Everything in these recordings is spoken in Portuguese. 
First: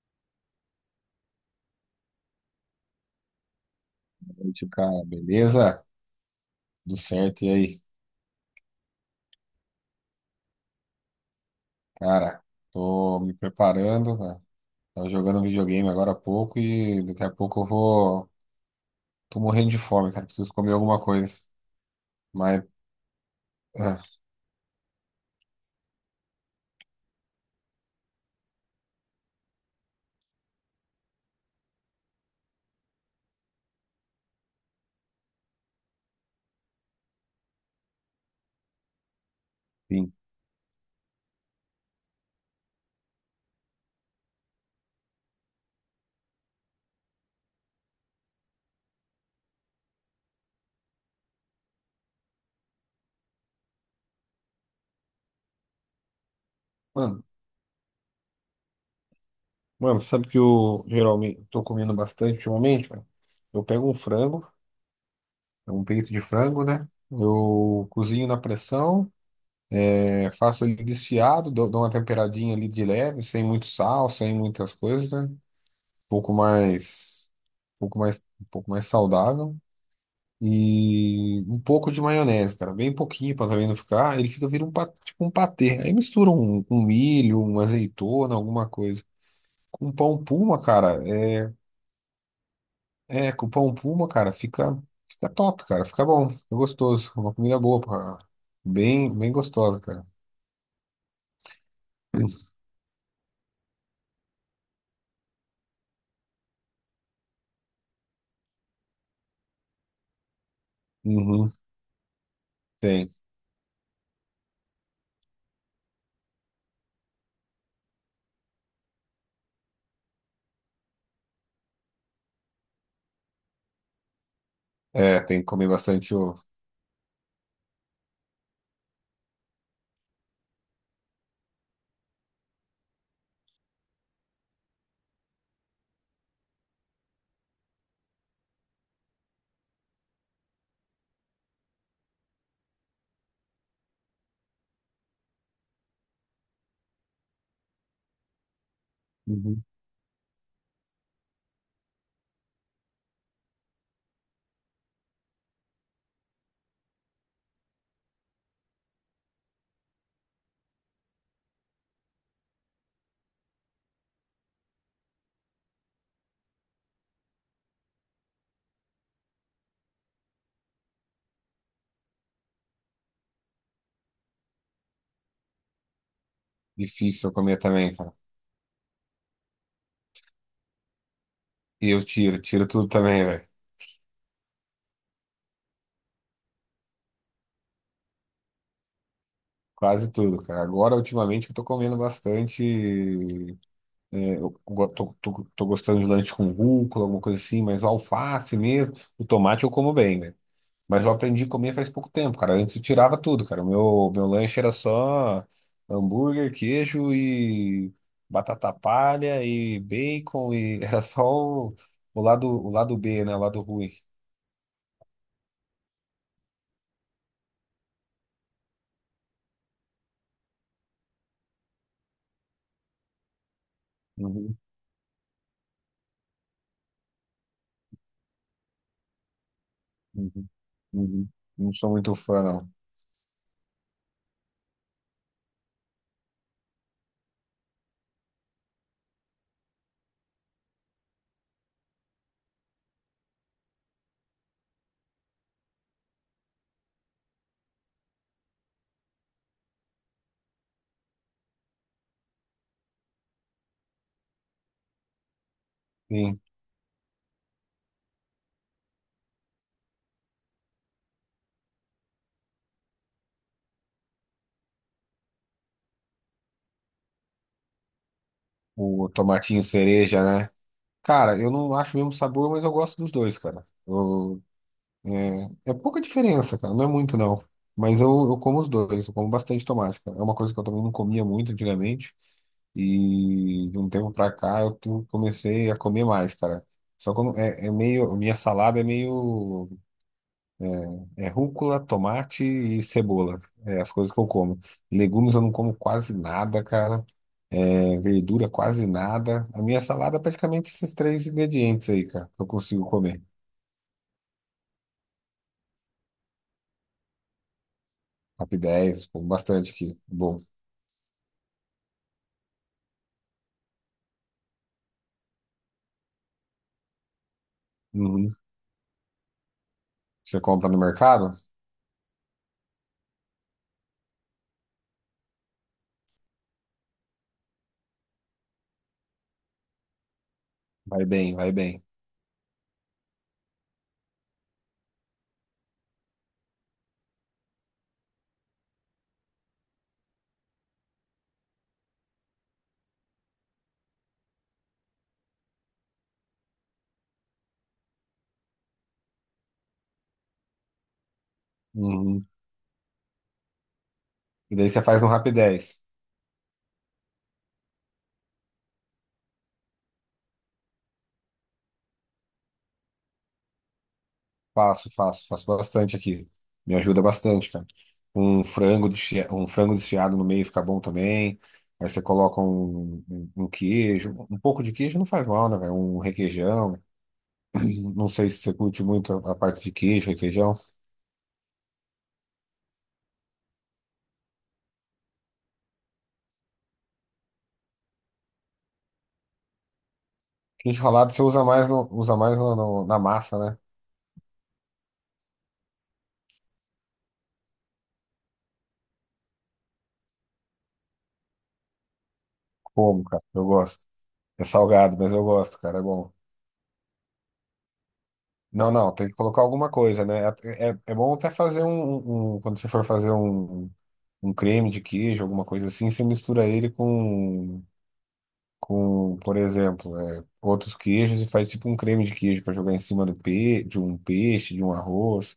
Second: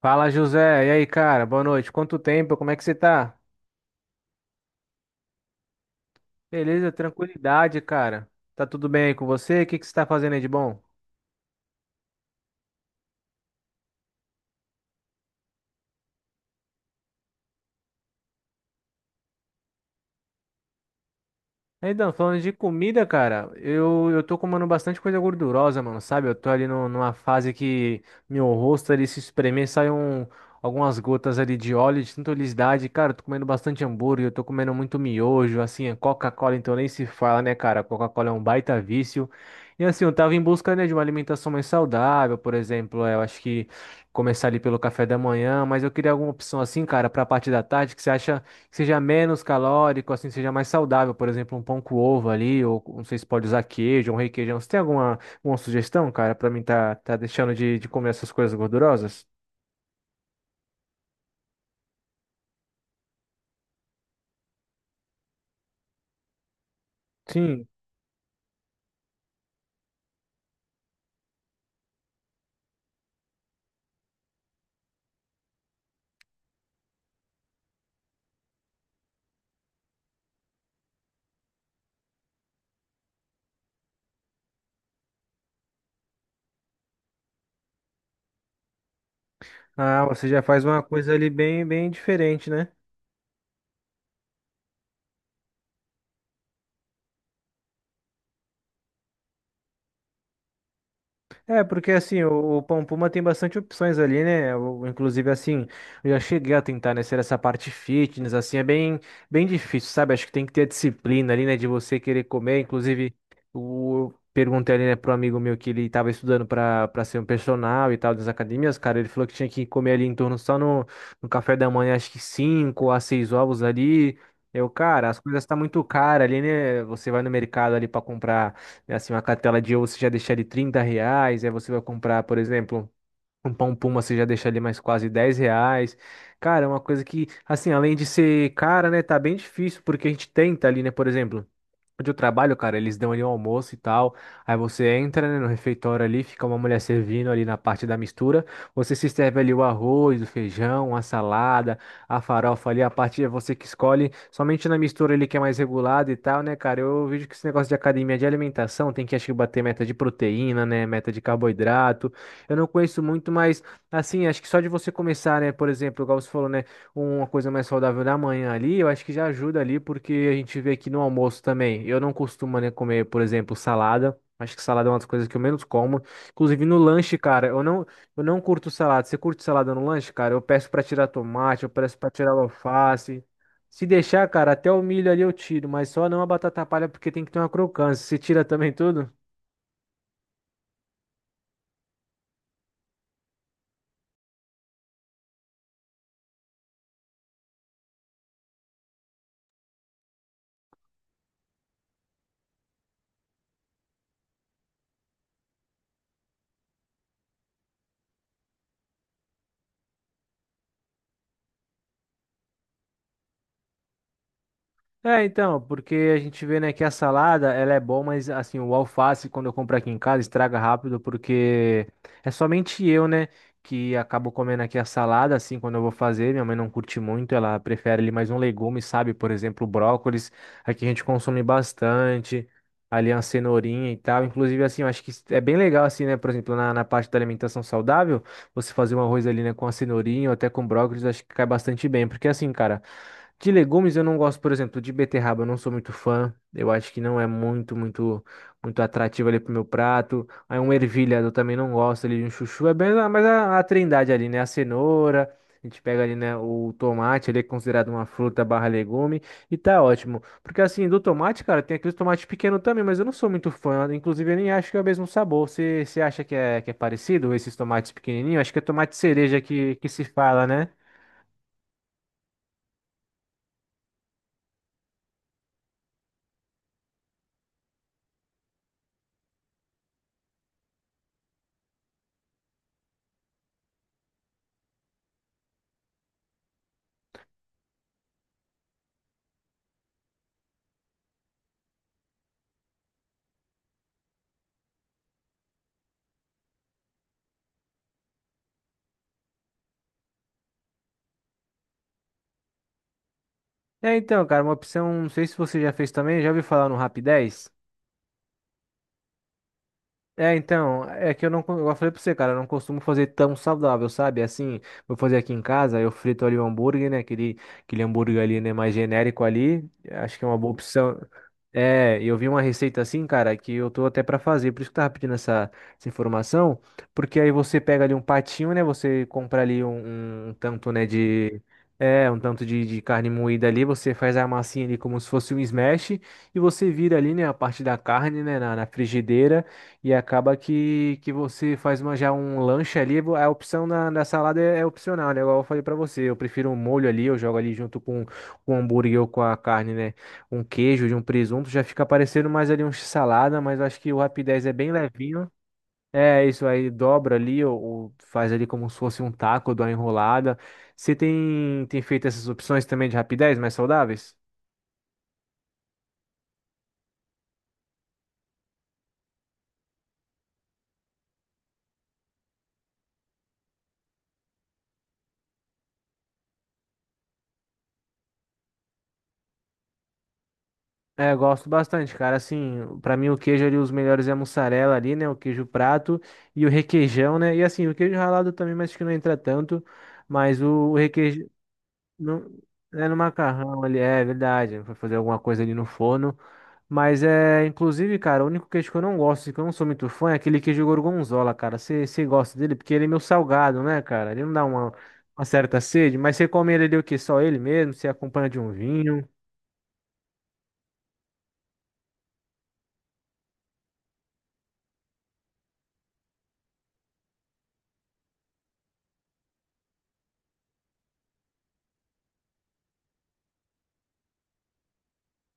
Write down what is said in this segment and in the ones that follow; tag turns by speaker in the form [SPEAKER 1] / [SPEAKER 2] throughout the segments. [SPEAKER 1] Fala, José. E aí, cara? Boa noite. Quanto tempo? Como é que você tá?
[SPEAKER 2] Noite, cara. Beleza?
[SPEAKER 1] Beleza,
[SPEAKER 2] Tudo certo. E
[SPEAKER 1] tranquilidade,
[SPEAKER 2] aí?
[SPEAKER 1] cara. Tá tudo bem aí com você? O que que você tá fazendo aí de bom?
[SPEAKER 2] Cara, tô me preparando, né? Tava jogando videogame agora há pouco e daqui a pouco eu vou. Tô morrendo de fome, cara. Preciso comer alguma coisa.
[SPEAKER 1] Então, falando de
[SPEAKER 2] Mas,
[SPEAKER 1] comida, cara,
[SPEAKER 2] ah,
[SPEAKER 1] eu tô comendo bastante coisa gordurosa, mano, sabe? Eu tô ali numa fase que meu rosto ali se espremer, algumas gotas ali de óleo, de tanta oleosidade. Cara, eu tô comendo bastante hambúrguer, eu tô comendo muito miojo, assim, é Coca-Cola, então nem se fala, né, cara? Coca-Cola é um baita vício. E assim, eu
[SPEAKER 2] enfim.
[SPEAKER 1] tava em busca, né, de uma alimentação mais saudável, por exemplo, eu acho que começar ali pelo café da manhã, mas eu queria alguma opção assim, cara, pra parte da tarde, que você acha que seja menos calórico, assim, seja mais saudável, por exemplo, um pão com ovo ali, ou não sei se pode usar queijo, um requeijão. Você tem alguma sugestão, cara, pra mim tá
[SPEAKER 2] Mano,
[SPEAKER 1] deixando de comer essas coisas gordurosas?
[SPEAKER 2] mano, sabe que eu geralmente tô comendo bastante ultimamente, velho? Eu pego um frango, um peito de frango, né?
[SPEAKER 1] Sim.
[SPEAKER 2] Eu cozinho na pressão, faço ele desfiado, dou uma temperadinha ali de leve, sem muito sal, sem muitas coisas, né? Pouco mais, um pouco mais saudável e um pouco de maionese, cara, bem pouquinho para também não ficar. Ele fica vira um tipo um patê. Aí mistura um milho, uma azeitona, alguma coisa. Com
[SPEAKER 1] Ah,
[SPEAKER 2] pão
[SPEAKER 1] você já
[SPEAKER 2] puma,
[SPEAKER 1] faz uma
[SPEAKER 2] cara,
[SPEAKER 1] coisa ali
[SPEAKER 2] é,
[SPEAKER 1] bem diferente, né?
[SPEAKER 2] é com pão puma, cara, fica top, cara, fica bom, fica gostoso, uma comida boa, bem, bem gostosa, cara.
[SPEAKER 1] É, porque assim, o Pão Puma tem bastante opções ali, né? Inclusive, assim, eu já cheguei a tentar, né, ser essa parte fitness, assim, bem difícil, sabe? Acho que tem que ter a disciplina ali,
[SPEAKER 2] Uhum,
[SPEAKER 1] né, de você querer comer.
[SPEAKER 2] tem,
[SPEAKER 1] Inclusive, eu perguntei ali, né, pro amigo meu que ele tava estudando pra ser um personal e tal das academias, cara, ele falou que tinha que comer ali em torno só no café da manhã, acho que 5 a 6 ovos ali. Eu, cara, as
[SPEAKER 2] é, tem
[SPEAKER 1] coisas
[SPEAKER 2] que
[SPEAKER 1] tá
[SPEAKER 2] comer
[SPEAKER 1] muito
[SPEAKER 2] bastante
[SPEAKER 1] cara ali,
[SPEAKER 2] ovo.
[SPEAKER 1] né? Você vai no mercado ali pra comprar. É assim, uma cartela de ovo você já deixa ali 30 reais, aí você vai comprar, por exemplo, um pão puma, você já deixa ali mais quase 10 reais. Cara, é uma coisa que, assim, além de ser cara, né, tá bem difícil, porque a gente tenta ali, né, por exemplo. Onde eu trabalho, cara, eles dão ali um almoço e tal. Aí você entra, né, no refeitório ali, fica uma mulher servindo ali na parte da mistura. Você se serve ali o
[SPEAKER 2] Uhum.
[SPEAKER 1] arroz, o feijão, a salada, a farofa ali, a parte é você que escolhe. Somente na mistura ali que é mais regulada e tal, né, cara? Eu vejo que esse negócio de academia de alimentação tem que, acho que, bater meta de proteína, né, meta de carboidrato. Eu não conheço muito, mas, assim, acho que só de você começar, né, por exemplo, igual você falou, né? Uma coisa mais saudável da manhã ali, eu acho que já ajuda ali, porque a gente vê aqui no almoço também. Eu não costumo, né, comer, por exemplo, salada. Acho que salada é uma das coisas que eu menos como. Inclusive no lanche,
[SPEAKER 2] Difícil eu
[SPEAKER 1] cara,
[SPEAKER 2] comer também, cara.
[SPEAKER 1] eu não curto salada. Você curte salada no lanche, cara? Eu peço pra tirar tomate, eu
[SPEAKER 2] E
[SPEAKER 1] peço
[SPEAKER 2] eu
[SPEAKER 1] pra tirar
[SPEAKER 2] tiro tudo
[SPEAKER 1] alface.
[SPEAKER 2] também, velho.
[SPEAKER 1] Se deixar, cara, até o milho ali eu tiro, mas só não a batata palha porque tem que ter uma crocância. Você tira também tudo?
[SPEAKER 2] Quase tudo, cara. Agora, ultimamente, eu tô comendo bastante. É, eu tô gostando de lanche com rúcula, alguma coisa assim, mas o alface mesmo, o tomate eu como bem, né? Mas eu aprendi a comer faz pouco tempo, cara. Antes eu tirava tudo, cara. O meu lanche era só hambúrguer, queijo e batata palha e bacon e era só o lado B, né? O lado ruim.
[SPEAKER 1] É, então, porque a gente vê, né, que a salada, ela é boa, mas, assim, o alface, quando eu compro aqui em casa, estraga rápido, porque é somente eu, né, que acabo
[SPEAKER 2] Uhum,
[SPEAKER 1] comendo aqui a salada, assim, quando eu vou fazer. Minha mãe não curte muito, ela prefere ali mais um legume, sabe? Por exemplo, brócolis,
[SPEAKER 2] uhum,
[SPEAKER 1] aqui a gente
[SPEAKER 2] uhum.
[SPEAKER 1] consome
[SPEAKER 2] Não sou muito fã,
[SPEAKER 1] bastante,
[SPEAKER 2] não.
[SPEAKER 1] ali uma cenourinha e tal. Inclusive, assim, eu acho que é bem legal, assim, né, por exemplo, na parte da alimentação saudável, você fazer um arroz ali, né, com a cenourinha ou até com brócolis, eu acho que cai bastante bem, porque, assim, cara. De legumes eu não gosto, por exemplo, de beterraba, eu não sou muito fã. Eu acho que não é muito atrativo ali pro meu prato. Aí um ervilha eu também não gosto ali um chuchu. É bem, mas a trindade ali, né? A cenoura, a gente pega ali, né,
[SPEAKER 2] Sim,
[SPEAKER 1] o tomate, ele é considerado uma fruta barra legume e tá ótimo. Porque assim, do tomate, cara, tem aqueles tomates pequenos também, mas eu não sou muito fã. Inclusive, eu nem acho que é o mesmo sabor. Você acha que é parecido esses tomates pequenininhos? Acho que é tomate
[SPEAKER 2] o
[SPEAKER 1] cereja
[SPEAKER 2] tomatinho
[SPEAKER 1] que se
[SPEAKER 2] cereja,
[SPEAKER 1] fala,
[SPEAKER 2] né?
[SPEAKER 1] né?
[SPEAKER 2] Cara, eu não acho o mesmo sabor, mas eu gosto dos dois, cara. Eu- é, é pouca diferença, cara. Não é muito, não. Mas eu como os dois, eu como bastante tomate, cara. É uma coisa que eu também não comia muito antigamente. E de um tempo pra cá eu comecei a comer mais, cara. Só que eu não- é, é meio. Minha salada é meio. É é rúcula, tomate e cebola. É as coisas que eu como. Legumes eu não como quase nada, cara. É, verdura quase nada. A minha salada é praticamente esses três ingredientes aí, cara, que eu consigo comer.
[SPEAKER 1] É, então, cara, uma opção, não sei se você já fez também, já ouviu falar no Rap 10?
[SPEAKER 2] Top 10, como bastante aqui.
[SPEAKER 1] É,
[SPEAKER 2] Bom.
[SPEAKER 1] então, é que eu não, co- eu falei pra você, cara, eu não costumo fazer tão saudável, sabe? Assim, vou fazer aqui em casa, eu frito ali o hambúrguer, né? Aquele hambúrguer
[SPEAKER 2] Uhum.
[SPEAKER 1] ali, né, mais genérico ali, acho que é uma
[SPEAKER 2] Você
[SPEAKER 1] boa
[SPEAKER 2] compra no
[SPEAKER 1] opção.
[SPEAKER 2] mercado?
[SPEAKER 1] É, eu vi uma receita assim, cara, que eu tô até pra fazer, por isso que eu tava pedindo essa informação, porque aí você pega ali um patinho, né? Você compra ali um tanto, né,
[SPEAKER 2] Vai bem,
[SPEAKER 1] de...
[SPEAKER 2] vai bem.
[SPEAKER 1] É, um tanto de carne moída ali, você faz a massinha ali como se fosse um smash, e você vira ali, né, a parte da carne, né, na frigideira, e acaba que você faz uma, já um lanche ali, a opção da salada é, é opcional, né? Igual eu falei pra você, eu prefiro um molho ali, eu jogo ali junto com o hambúrguer ou com a carne, né? Um queijo de um presunto, já fica
[SPEAKER 2] Uhum.
[SPEAKER 1] parecendo mais ali um salada, mas eu acho que o Rapidez é
[SPEAKER 2] E daí
[SPEAKER 1] bem
[SPEAKER 2] você faz no
[SPEAKER 1] levinho.
[SPEAKER 2] Rap.
[SPEAKER 1] É isso aí, dobra ali ou faz ali como se fosse um taco, dá uma enrolada. Você tem feito essas opções também de Rapidez mais saudáveis?
[SPEAKER 2] Faço, faço, faço bastante aqui. Me ajuda bastante, cara. Um um frango desfiado no meio fica bom também. Aí você coloca um queijo, um pouco de queijo não faz mal, né, velho? Um requeijão. Não sei se você curte muito a parte de queijo, requeijão.
[SPEAKER 1] É, eu gosto bastante, cara. Assim, pra mim o queijo ali, os melhores é a mussarela ali, né? O queijo prato e o requeijão, né? E assim, o queijo ralado também, mas acho que não entra tanto. Mas o
[SPEAKER 2] Queijo ralado você
[SPEAKER 1] requeijão.
[SPEAKER 2] usa mais usa
[SPEAKER 1] Não.
[SPEAKER 2] mais
[SPEAKER 1] É no
[SPEAKER 2] na massa, né?
[SPEAKER 1] macarrão ali, é verdade. Vai fazer alguma coisa ali no forno. Mas é, inclusive, cara, o único queijo que eu não gosto, e que eu não sou muito fã, é aquele queijo gorgonzola, cara. Você gosta dele? Porque ele é meio
[SPEAKER 2] Como, cara? Eu
[SPEAKER 1] salgado, né,
[SPEAKER 2] gosto.
[SPEAKER 1] cara? Ele não dá
[SPEAKER 2] É salgado, mas eu
[SPEAKER 1] uma
[SPEAKER 2] gosto,
[SPEAKER 1] certa
[SPEAKER 2] cara. É
[SPEAKER 1] sede,
[SPEAKER 2] bom.
[SPEAKER 1] mas você come ele ali o quê? Só ele mesmo? Você acompanha de um
[SPEAKER 2] Não, não,
[SPEAKER 1] vinho?
[SPEAKER 2] tem que colocar alguma coisa, né? É, é, é bom até fazer quando você for fazer um um creme de queijo, alguma coisa assim, você mistura ele com, por exemplo, é, outros queijos e faz tipo um creme de queijo para jogar em cima do pe de um peixe, de um arroz.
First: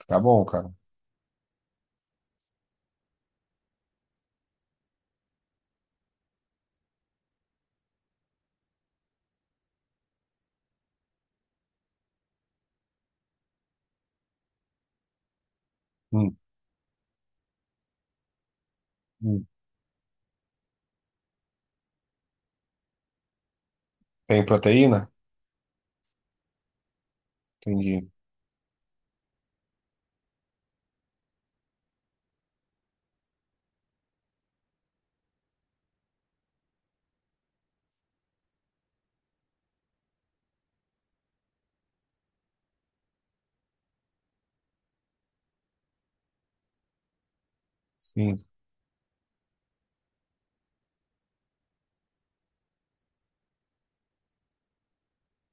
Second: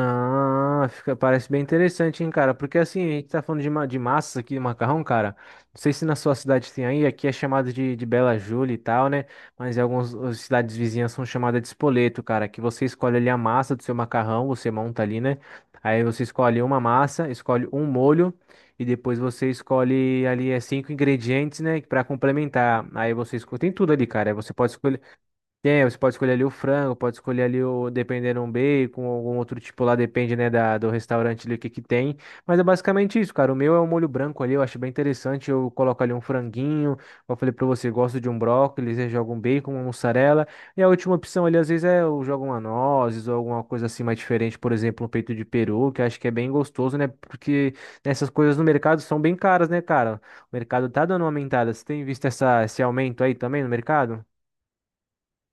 [SPEAKER 2] Fica bom, cara.
[SPEAKER 1] fica, parece bem interessante, hein, cara? Porque assim, a gente tá falando de massas aqui, de macarrão, cara. Não sei se na sua cidade tem aí, aqui é chamado de Bela Júlia e tal, né? Mas em algumas as cidades vizinhas são chamadas de espoleto, cara. Que você escolhe ali a massa do seu macarrão, você monta ali, né? Aí você
[SPEAKER 2] Hum,
[SPEAKER 1] escolhe uma massa, escolhe um molho e depois
[SPEAKER 2] hum.
[SPEAKER 1] você escolhe ali 5 ingredientes, né? Pra complementar. Aí você escolhe, tem tudo ali, cara. Aí
[SPEAKER 2] Tem
[SPEAKER 1] você pode escolher.
[SPEAKER 2] proteína?
[SPEAKER 1] Tem, você pode escolher ali o frango, pode escolher ali o,
[SPEAKER 2] Entendi.
[SPEAKER 1] dependendo, um bacon, algum outro tipo lá, depende, né, do restaurante ali o que que tem. Mas é basicamente isso, cara. O meu é um molho branco ali, eu acho bem interessante. Eu coloco ali um franguinho, como eu falei pra você, gosto de um brócolis, eu jogo um bacon, uma mussarela. E a última opção ali, às vezes, é eu jogo uma nozes ou alguma coisa assim mais diferente, por exemplo, um peito de peru, que eu acho que é bem gostoso, né? Porque essas
[SPEAKER 2] Sim.
[SPEAKER 1] coisas no mercado são bem caras, né, cara? O mercado tá dando uma aumentada. Você tem visto esse aumento aí também no mercado?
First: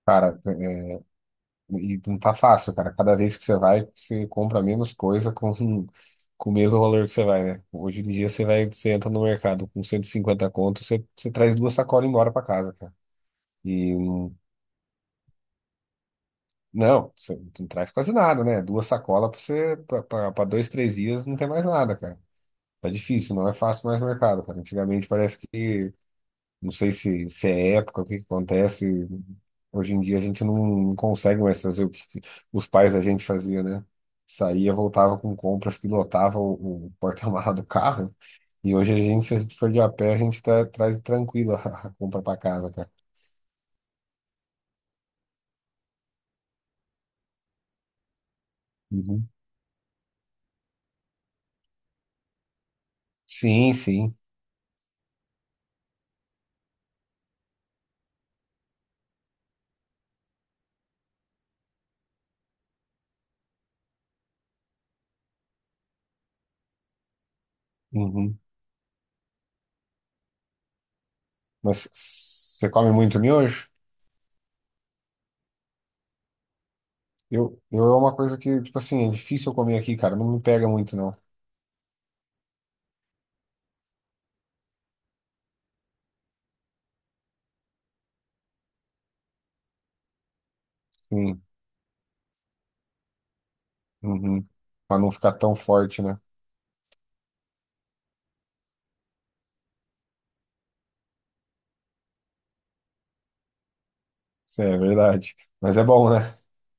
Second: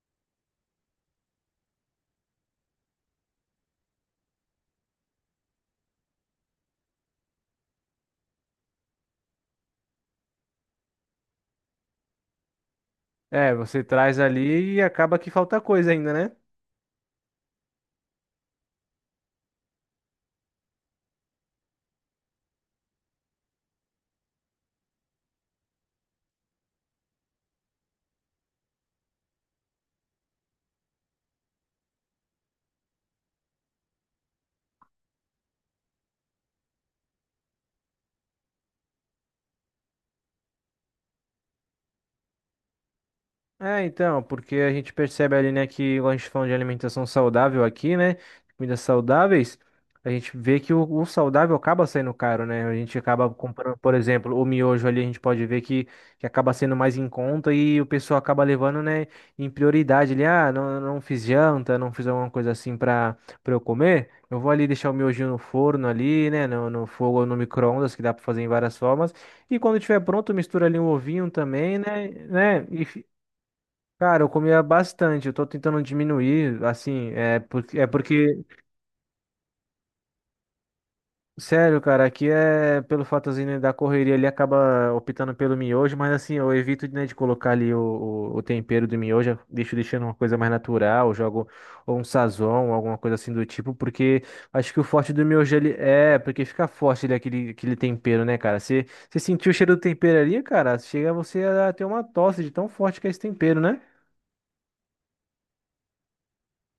[SPEAKER 2] Cara, é, e não tá fácil, cara. Cada vez que você vai, você compra menos coisa com o mesmo valor que você vai, né? Hoje em dia você vai, você entra no mercado com 150 conto, você traz duas sacolas embora para casa, cara.
[SPEAKER 1] É, você
[SPEAKER 2] E
[SPEAKER 1] traz ali e acaba que falta coisa ainda, né?
[SPEAKER 2] não, você não traz quase nada, né? Duas sacolas pra você, para dois, três dias não tem mais nada, cara. Tá difícil, não é fácil mais mercado, cara. Antigamente parece que, não sei se é época, o que que acontece. Hoje em dia a gente não consegue mais fazer o que os pais da gente faziam, né? Saía, voltava com compras que lotava o porta-mala do carro. E hoje a gente, se a gente for de a pé, a gente tá, traz tranquilo a compra pra casa, cara.
[SPEAKER 1] É, então, porque a gente percebe ali, né, que quando a gente fala de alimentação saudável aqui, né, comidas
[SPEAKER 2] Uhum.
[SPEAKER 1] saudáveis, a gente vê que o saudável acaba saindo caro, né? A gente acaba
[SPEAKER 2] Sim,
[SPEAKER 1] comprando, por
[SPEAKER 2] sim.
[SPEAKER 1] exemplo, o miojo ali, a gente pode ver que acaba sendo mais em conta e o pessoal acaba levando, né, em prioridade ali, ah, não fiz janta, não fiz alguma coisa assim pra, pra eu comer, eu vou ali deixar o miojinho no forno ali, né, no fogo ou no micro-ondas, que dá pra
[SPEAKER 2] Uhum.
[SPEAKER 1] fazer em várias formas, e quando tiver pronto, mistura ali um ovinho também,
[SPEAKER 2] Mas
[SPEAKER 1] né,
[SPEAKER 2] você
[SPEAKER 1] e,
[SPEAKER 2] come muito miojo?
[SPEAKER 1] cara, eu comia bastante, eu tô tentando diminuir, assim,
[SPEAKER 2] Eu, eu é uma coisa que, tipo assim, é difícil eu comer aqui, cara. Não me pega muito, não.
[SPEAKER 1] sério, cara, aqui é pelo fatozinho né, da correria, ele acaba optando pelo miojo, mas assim, eu evito, né, de colocar ali o tempero do miojo, eu deixo deixando uma coisa mais natural,
[SPEAKER 2] Sim.
[SPEAKER 1] jogo ou um sazon, alguma coisa assim do tipo, porque
[SPEAKER 2] Uhum.
[SPEAKER 1] acho que o
[SPEAKER 2] Pra
[SPEAKER 1] forte
[SPEAKER 2] não
[SPEAKER 1] do
[SPEAKER 2] ficar tão
[SPEAKER 1] miojo, ele
[SPEAKER 2] forte,
[SPEAKER 1] é,
[SPEAKER 2] né?
[SPEAKER 1] porque fica forte ele, aquele tempero, né, cara, você, você sentiu o cheiro do tempero ali, cara, chega você a ter uma tosse de tão forte que é esse tempero, né?
[SPEAKER 2] Isso é verdade. Mas é bom, né?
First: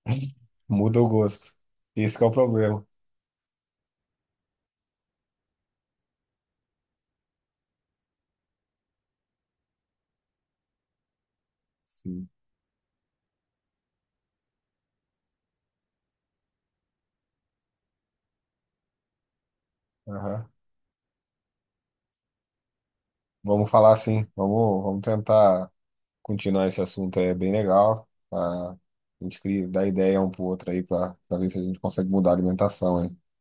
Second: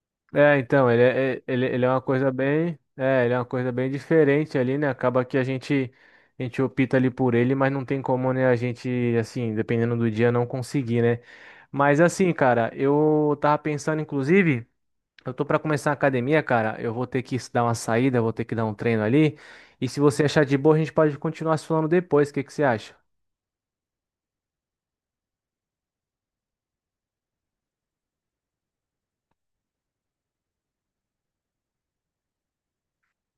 [SPEAKER 1] É, então,
[SPEAKER 2] Muda o gosto.
[SPEAKER 1] ele é uma
[SPEAKER 2] Esse que é
[SPEAKER 1] coisa
[SPEAKER 2] o
[SPEAKER 1] bem,
[SPEAKER 2] problema.
[SPEAKER 1] é, ele é uma coisa bem diferente ali, né? Acaba que a gente opta ali por ele, mas não tem como, né, a gente, assim, dependendo do dia, não conseguir, né? Mas
[SPEAKER 2] Sim.
[SPEAKER 1] assim, cara, eu tava pensando, inclusive, eu tô pra começar a academia, cara, eu vou ter que dar uma saída, eu vou ter que dar um treino ali, e se você achar
[SPEAKER 2] Aham.
[SPEAKER 1] de boa, a gente pode continuar se falando depois, o que que você acha?
[SPEAKER 2] Vamos falar assim. Vamos tentar continuar esse assunto. É bem legal. Tá? A gente dá ideia um pro outro aí, pra pra ver se a gente consegue mudar a alimentação, hein?